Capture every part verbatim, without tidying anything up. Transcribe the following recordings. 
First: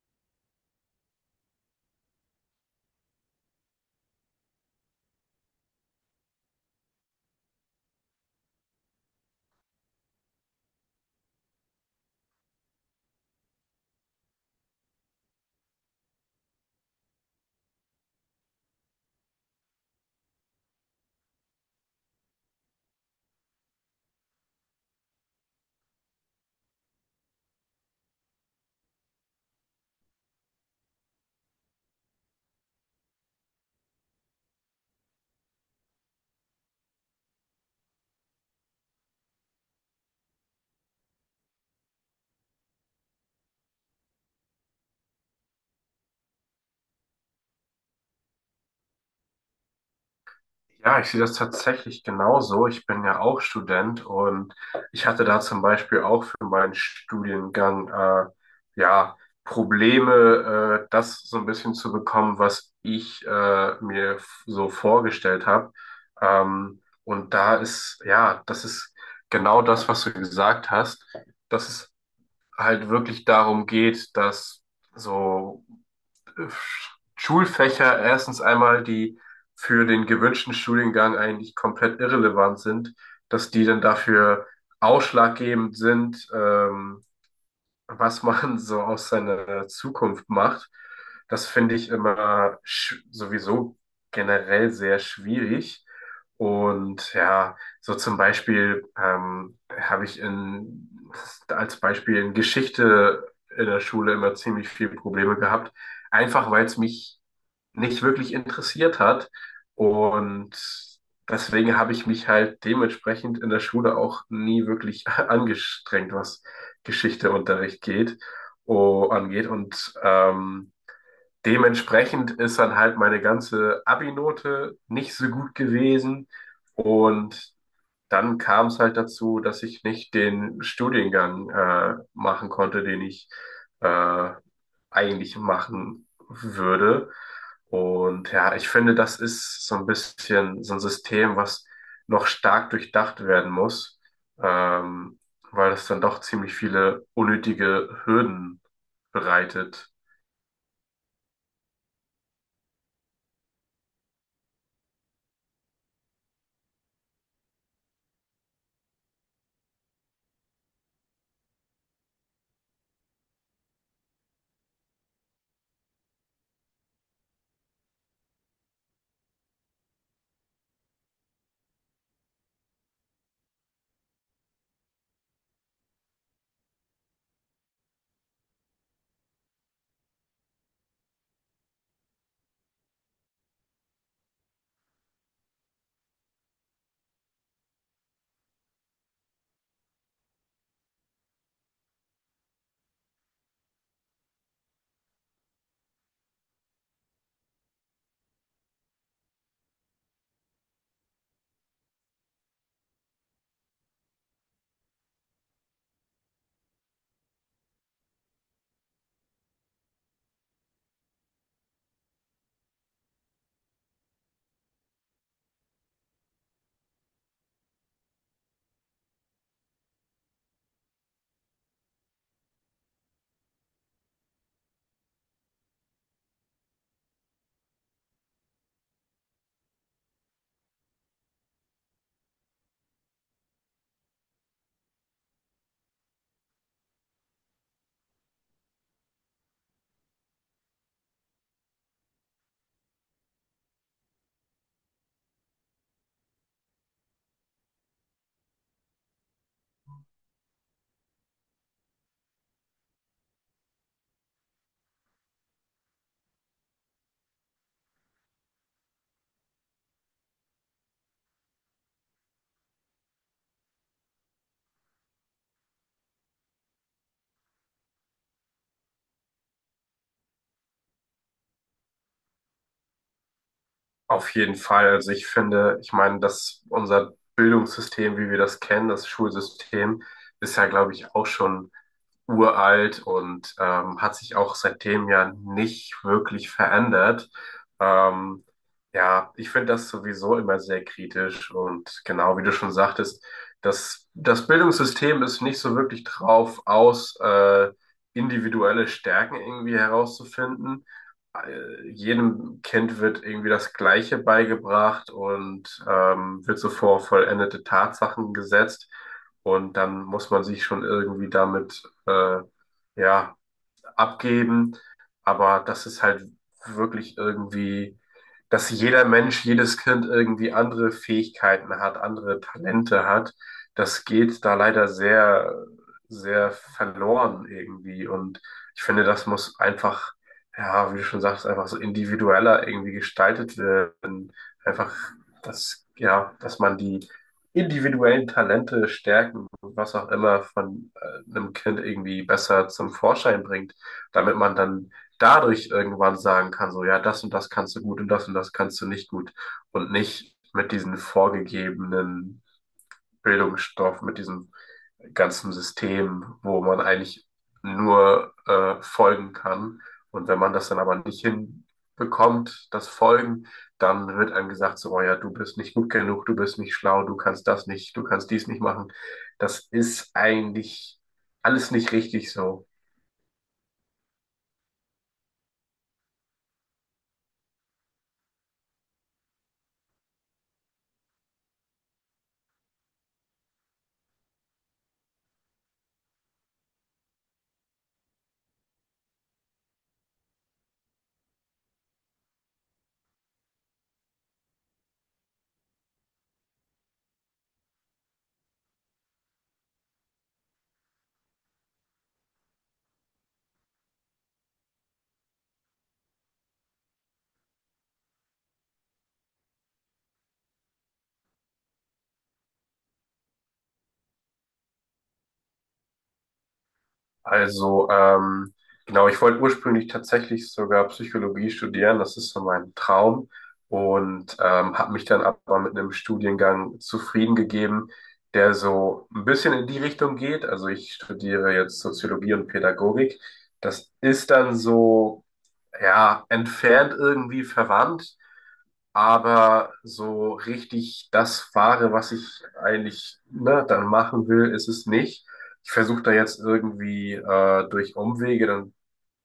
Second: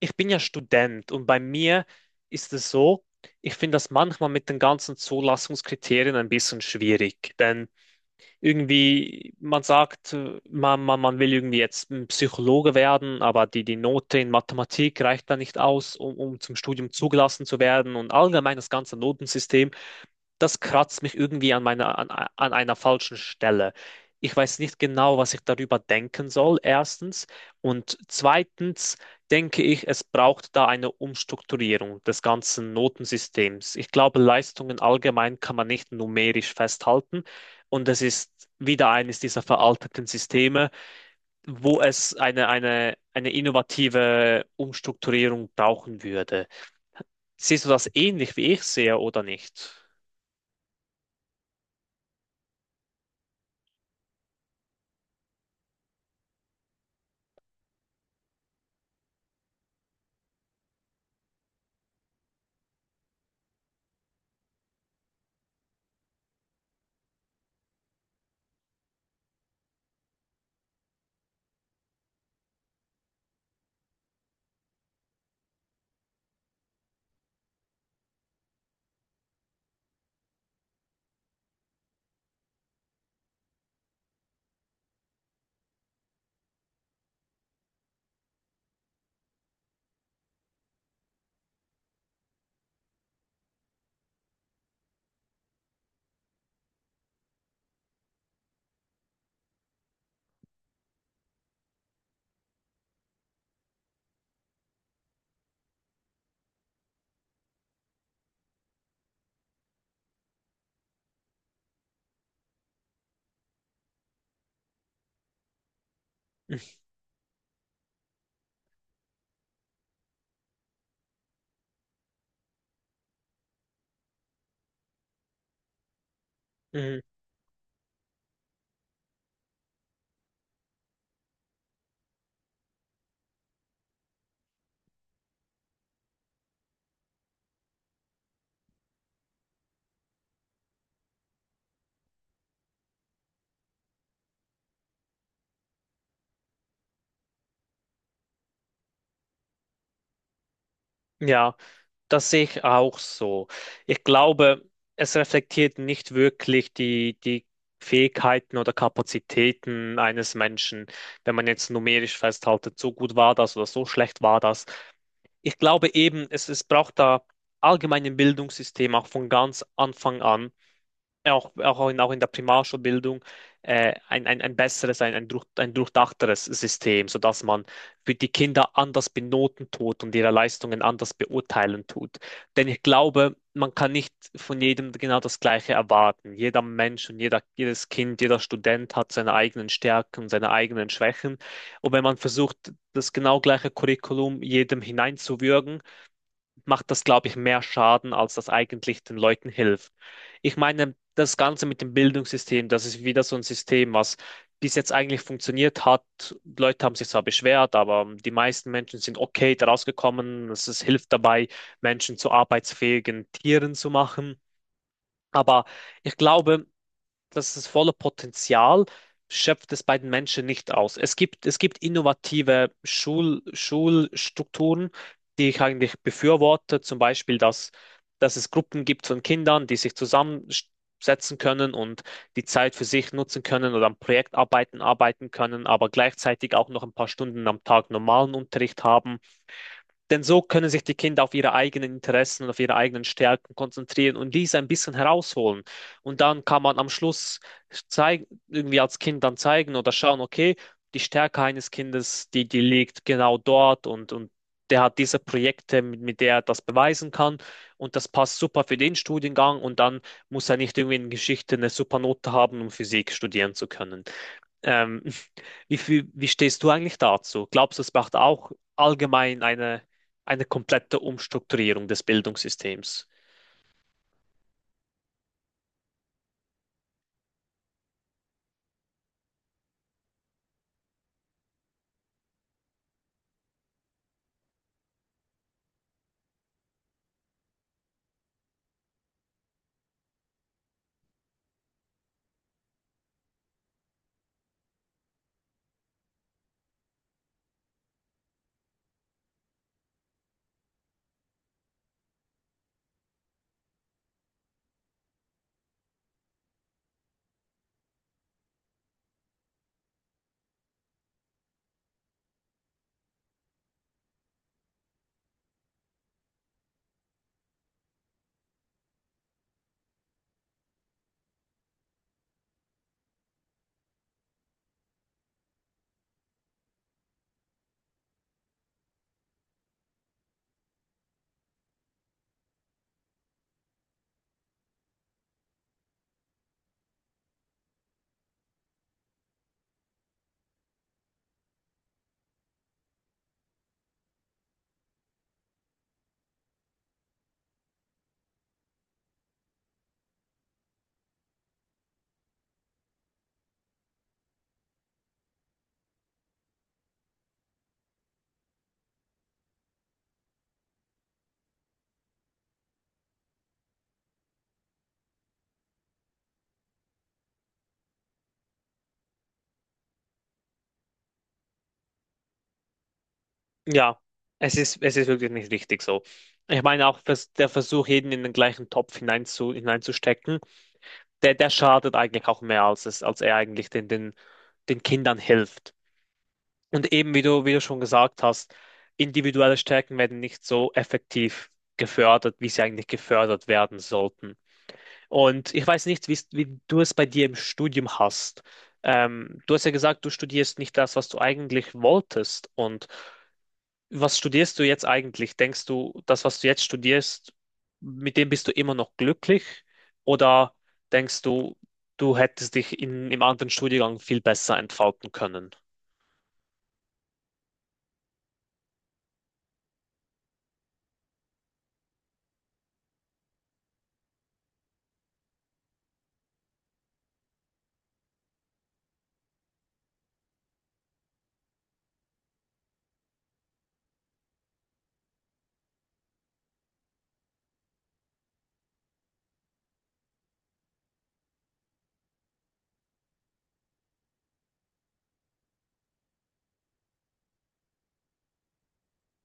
Ich bin ja Student und bei mir ist es so, ich finde das manchmal mit den ganzen Zulassungskriterien ein bisschen schwierig. Denn irgendwie, man sagt, äh, man, man, man will irgendwie jetzt ein Psychologe werden, aber die, die Note in Mathematik reicht da nicht aus, um, um zum Studium zugelassen zu werden. Und allgemein das ganze Notensystem, das kratzt mich irgendwie an meiner, an, an einer falschen Stelle. Ich weiß nicht genau, was ich darüber denken soll, erstens. Und zweitens denke ich, es braucht da eine Umstrukturierung des ganzen Notensystems. Ich glaube, Leistungen allgemein kann man nicht numerisch festhalten. Und es ist wieder eines dieser veralteten Systeme, wo es eine, eine, eine innovative Umstrukturierung brauchen würde. Siehst du das ähnlich wie ich sehe oder nicht? Ja, ich sehe das tatsächlich genauso. Ich bin ja auch Student und ich hatte da zum Beispiel auch für meinen Studiengang äh, ja Probleme, äh, das so ein bisschen zu bekommen, was ich äh, mir f- so vorgestellt habe. Ähm, und da ist, ja, das ist genau das, was du gesagt hast, dass es halt wirklich darum geht, dass so äh, Schulfächer erstens einmal, die für den gewünschten Studiengang eigentlich komplett irrelevant sind, dass die dann dafür ausschlaggebend sind, ähm, was man so aus seiner Zukunft macht, das finde ich immer sch- sowieso generell sehr schwierig. Und ja, so zum Beispiel ähm, habe ich in, als Beispiel in Geschichte in der Schule immer ziemlich viele Probleme gehabt, einfach weil es mich nicht wirklich interessiert hat. Und deswegen habe ich mich halt dementsprechend in der Schule auch nie wirklich angestrengt, was Geschichteunterricht geht, oh, angeht. Und ähm, dementsprechend ist dann halt meine ganze Abi-Note nicht so gut gewesen. Mhm. Und dann kam es halt dazu, dass ich nicht den Studiengang äh, machen konnte, den ich äh, eigentlich machen würde. Und ja, ich finde, das ist so ein bisschen so ein System, was noch stark durchdacht werden muss, ähm, weil es dann doch ziemlich viele unnötige Hürden bereitet. Ja. Das sehe ich auch so. Ich glaube, es reflektiert nicht wirklich die, die Fähigkeiten oder Kapazitäten eines Menschen, wenn man jetzt numerisch festhaltet, so gut war das oder so schlecht war das. Ich glaube eben, es, es braucht da allgemein im Bildungssystem auch von ganz Anfang an auch, auch, in, auch in der Primarschulbildung äh, ein, ein, ein besseres, ein, ein, durch, ein durchdachteres System, sodass man für die Kinder anders benoten tut und ihre Leistungen anders beurteilen tut. Denn ich glaube, man kann nicht von jedem genau das Gleiche erwarten. Jeder Mensch und jeder, jedes Kind, jeder Student hat seine eigenen Stärken, seine eigenen Schwächen. Und wenn man versucht, das genau gleiche Curriculum jedem hineinzuwürgen, macht das, glaube ich, mehr Schaden, als das eigentlich den Leuten hilft. Ich meine, das Ganze mit dem Bildungssystem, das ist wieder so ein System, was bis jetzt eigentlich funktioniert hat. Leute haben sich zwar beschwert, aber die meisten Menschen sind okay daraus gekommen. Es es hilft dabei, Menschen zu arbeitsfähigen Tieren zu machen. Aber ich glaube, das ist volle Potenzial, schöpft es bei den Menschen nicht aus. Es gibt, es gibt innovative Schul, Schulstrukturen, die ich eigentlich befürworte, zum Beispiel, dass, dass es Gruppen gibt von Kindern, die sich zusammensetzen können und die Zeit für sich nutzen können oder an Projektarbeiten arbeiten können, aber gleichzeitig auch noch ein paar Stunden am Tag normalen Unterricht haben. Denn so können sich die Kinder auf ihre eigenen Interessen und auf ihre eigenen Stärken konzentrieren und diese ein bisschen herausholen. Und dann kann man am Schluss zeigen, irgendwie als Kind dann zeigen oder schauen, okay, die Stärke eines Kindes, die, die liegt genau dort und, und der hat diese Projekte, mit, mit der er das beweisen kann und das passt super für den Studiengang und dann muss er nicht irgendwie in Geschichte eine super Note haben, um Physik studieren zu können. Ähm, wie viel, wie stehst du eigentlich dazu? Glaubst du, es braucht auch allgemein eine, eine komplette Umstrukturierung des Bildungssystems? Auf jeden Fall. Also ich finde, ich meine, dass unser Bildungssystem, wie wir das kennen, das Schulsystem, ist ja, glaube ich, auch schon uralt und ähm, hat sich auch seitdem ja nicht wirklich verändert. Ähm, ja, ich finde das sowieso immer sehr kritisch und genau wie du schon sagtest, das, das Bildungssystem ist nicht so wirklich drauf aus, äh, individuelle Stärken irgendwie herauszufinden. Äh, jedem Kind wird irgendwie das Gleiche beigebracht und ähm, wird so vor vollendete Tatsachen gesetzt. Und dann muss man sich schon irgendwie damit, äh, ja, abgeben, aber das ist halt wirklich irgendwie, dass jeder Mensch, jedes Kind irgendwie andere Fähigkeiten hat, andere Talente hat. Das geht da leider sehr, sehr verloren irgendwie. Und ich finde, das muss einfach, ja, wie du schon sagst, einfach so individueller irgendwie gestaltet werden. Einfach, dass, ja, dass man die individuellen Talente stärken, was auch immer von äh, einem Kind irgendwie besser zum Vorschein bringt, damit man dann dadurch irgendwann sagen kann, so, ja, das und das kannst du gut und das und das kannst du nicht gut und nicht mit diesen vorgegebenen Bildungsstoff, mit diesem ganzen System, wo man eigentlich nur äh, folgen kann. Und wenn man das dann aber nicht hinbekommt, das Folgen, dann wird einem gesagt, so, oh ja, du bist nicht gut genug, du bist nicht schlau, du kannst das nicht, du kannst dies nicht machen. Das ist eigentlich alles nicht richtig so. Ja, es ist, es ist wirklich nicht richtig so. Ich meine auch, dass der Versuch, jeden in den gleichen Topf hinein zu hineinzustecken, der, der schadet eigentlich auch mehr, als es, als er eigentlich den, den, den Kindern hilft. Und eben, wie du, wie du schon gesagt hast, individuelle Stärken werden nicht so effektiv gefördert, wie sie eigentlich gefördert werden sollten. Und ich weiß nicht, wie's- wie du es bei dir im Studium hast. Ähm, du hast ja gesagt, du studierst nicht das, was du eigentlich wolltest. Und was studierst du jetzt eigentlich? Denkst du, das, was du jetzt studierst, mit dem bist du immer noch glücklich? Oder denkst du, du hättest dich in, im anderen Studiengang viel besser entfalten können? Also, ähm, genau, ich wollte ursprünglich tatsächlich sogar Psychologie studieren, das ist so mein Traum und ähm, habe mich dann aber mit einem Studiengang zufrieden gegeben, der so ein bisschen in die Richtung geht. Also ich studiere jetzt Soziologie und Pädagogik. Das ist dann so, ja, entfernt irgendwie verwandt, aber so richtig das fahre, was ich eigentlich ne, dann machen will, ist es nicht. Ich versuche da jetzt irgendwie äh, durch Umwege dann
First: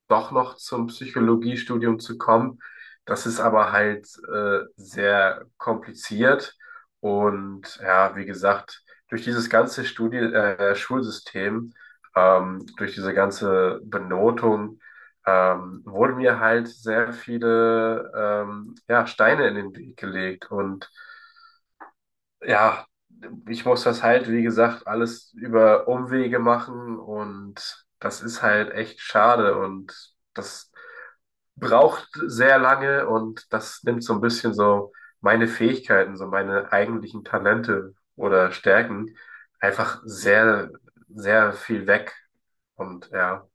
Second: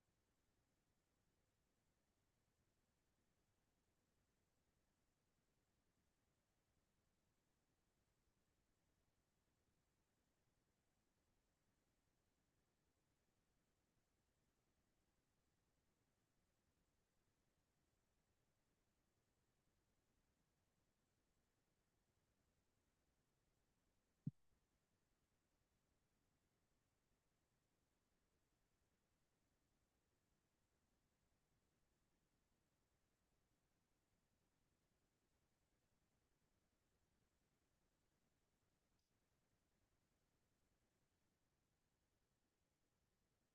doch noch zum Psychologiestudium zu kommen. Das ist aber halt äh, sehr kompliziert und ja, wie gesagt, durch dieses ganze Studi äh, Schulsystem, ähm, durch diese ganze Benotung, ähm, wurden mir halt sehr viele ähm, ja, Steine in den Weg gelegt und ja, ich muss das halt, wie gesagt, alles über Umwege machen und das ist halt echt schade und das braucht sehr lange und das nimmt so ein bisschen so meine Fähigkeiten, so meine eigentlichen Talente oder Stärken einfach sehr, sehr viel weg. Und ja.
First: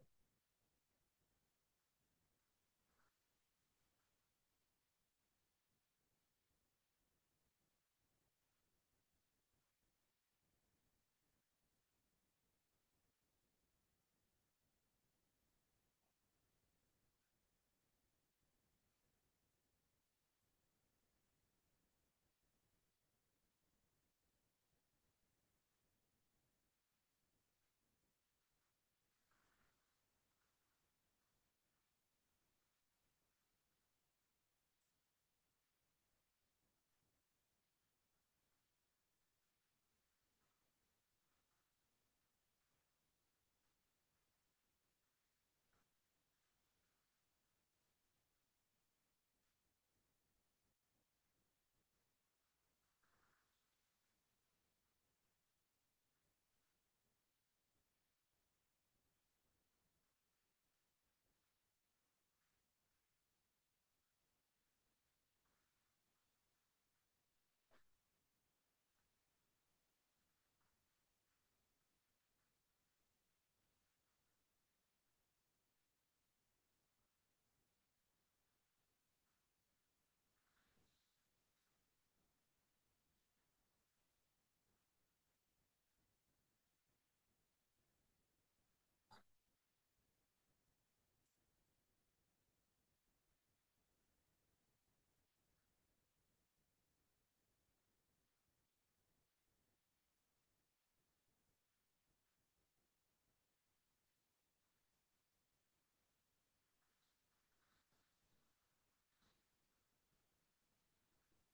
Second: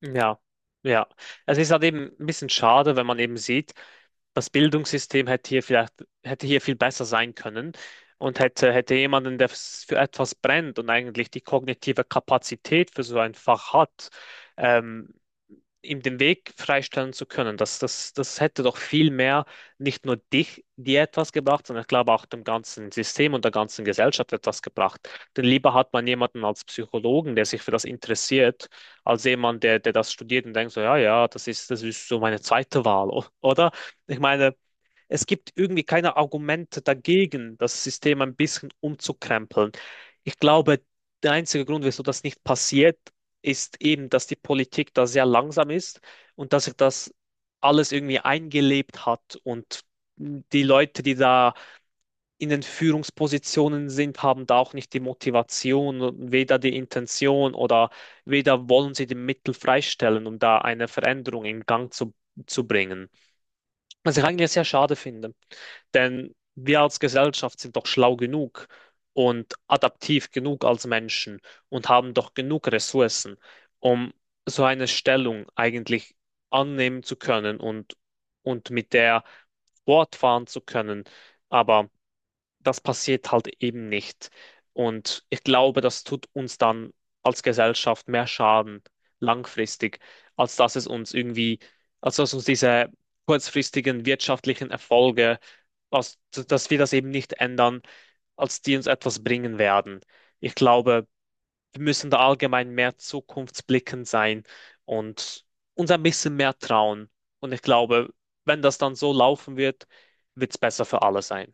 Ja, ja. Also, es ist halt eben ein bisschen schade, wenn man eben sieht, das Bildungssystem hätte hier vielleicht, hätte hier viel besser sein können und hätte, hätte jemanden, der s- für etwas brennt und eigentlich die kognitive Kapazität für so ein Fach hat, ähm, ihm den Weg freistellen zu können. Das, das, das hätte doch viel mehr nicht nur dich, dir etwas gebracht, sondern ich glaube auch dem ganzen System und der ganzen Gesellschaft etwas gebracht. Denn lieber hat man jemanden als Psychologen, der sich für das interessiert, als jemand, der, der das studiert und denkt so, ja, ja, das ist, das ist so meine zweite Wahl, o- oder? Ich meine, es gibt irgendwie keine Argumente dagegen, das System ein bisschen umzukrempeln. Ich glaube, der einzige Grund, wieso das nicht passiert, ist eben, dass die Politik da sehr langsam ist und dass sich das alles irgendwie eingelebt hat und die Leute, die da in den Führungspositionen sind, haben da auch nicht die Motivation, und weder die Intention oder weder wollen sie die Mittel freistellen, um da eine Veränderung in Gang zu, zu bringen. Was ich eigentlich sehr schade finde. Denn wir als Gesellschaft sind doch schlau genug und adaptiv genug als Menschen und haben doch genug Ressourcen, um so eine Stellung eigentlich annehmen zu können und, und mit der fortfahren zu können. Aber das passiert halt eben nicht. Und ich glaube, das tut uns dann als Gesellschaft mehr Schaden langfristig, als dass es uns irgendwie, als dass uns diese kurzfristigen wirtschaftlichen Erfolge, als, dass wir das eben nicht ändern, als die uns etwas bringen werden. Ich glaube, wir müssen da allgemein mehr zukunftsblickend sein und uns ein bisschen mehr trauen. Und ich glaube, wenn das dann so laufen wird, wird es besser für alle sein.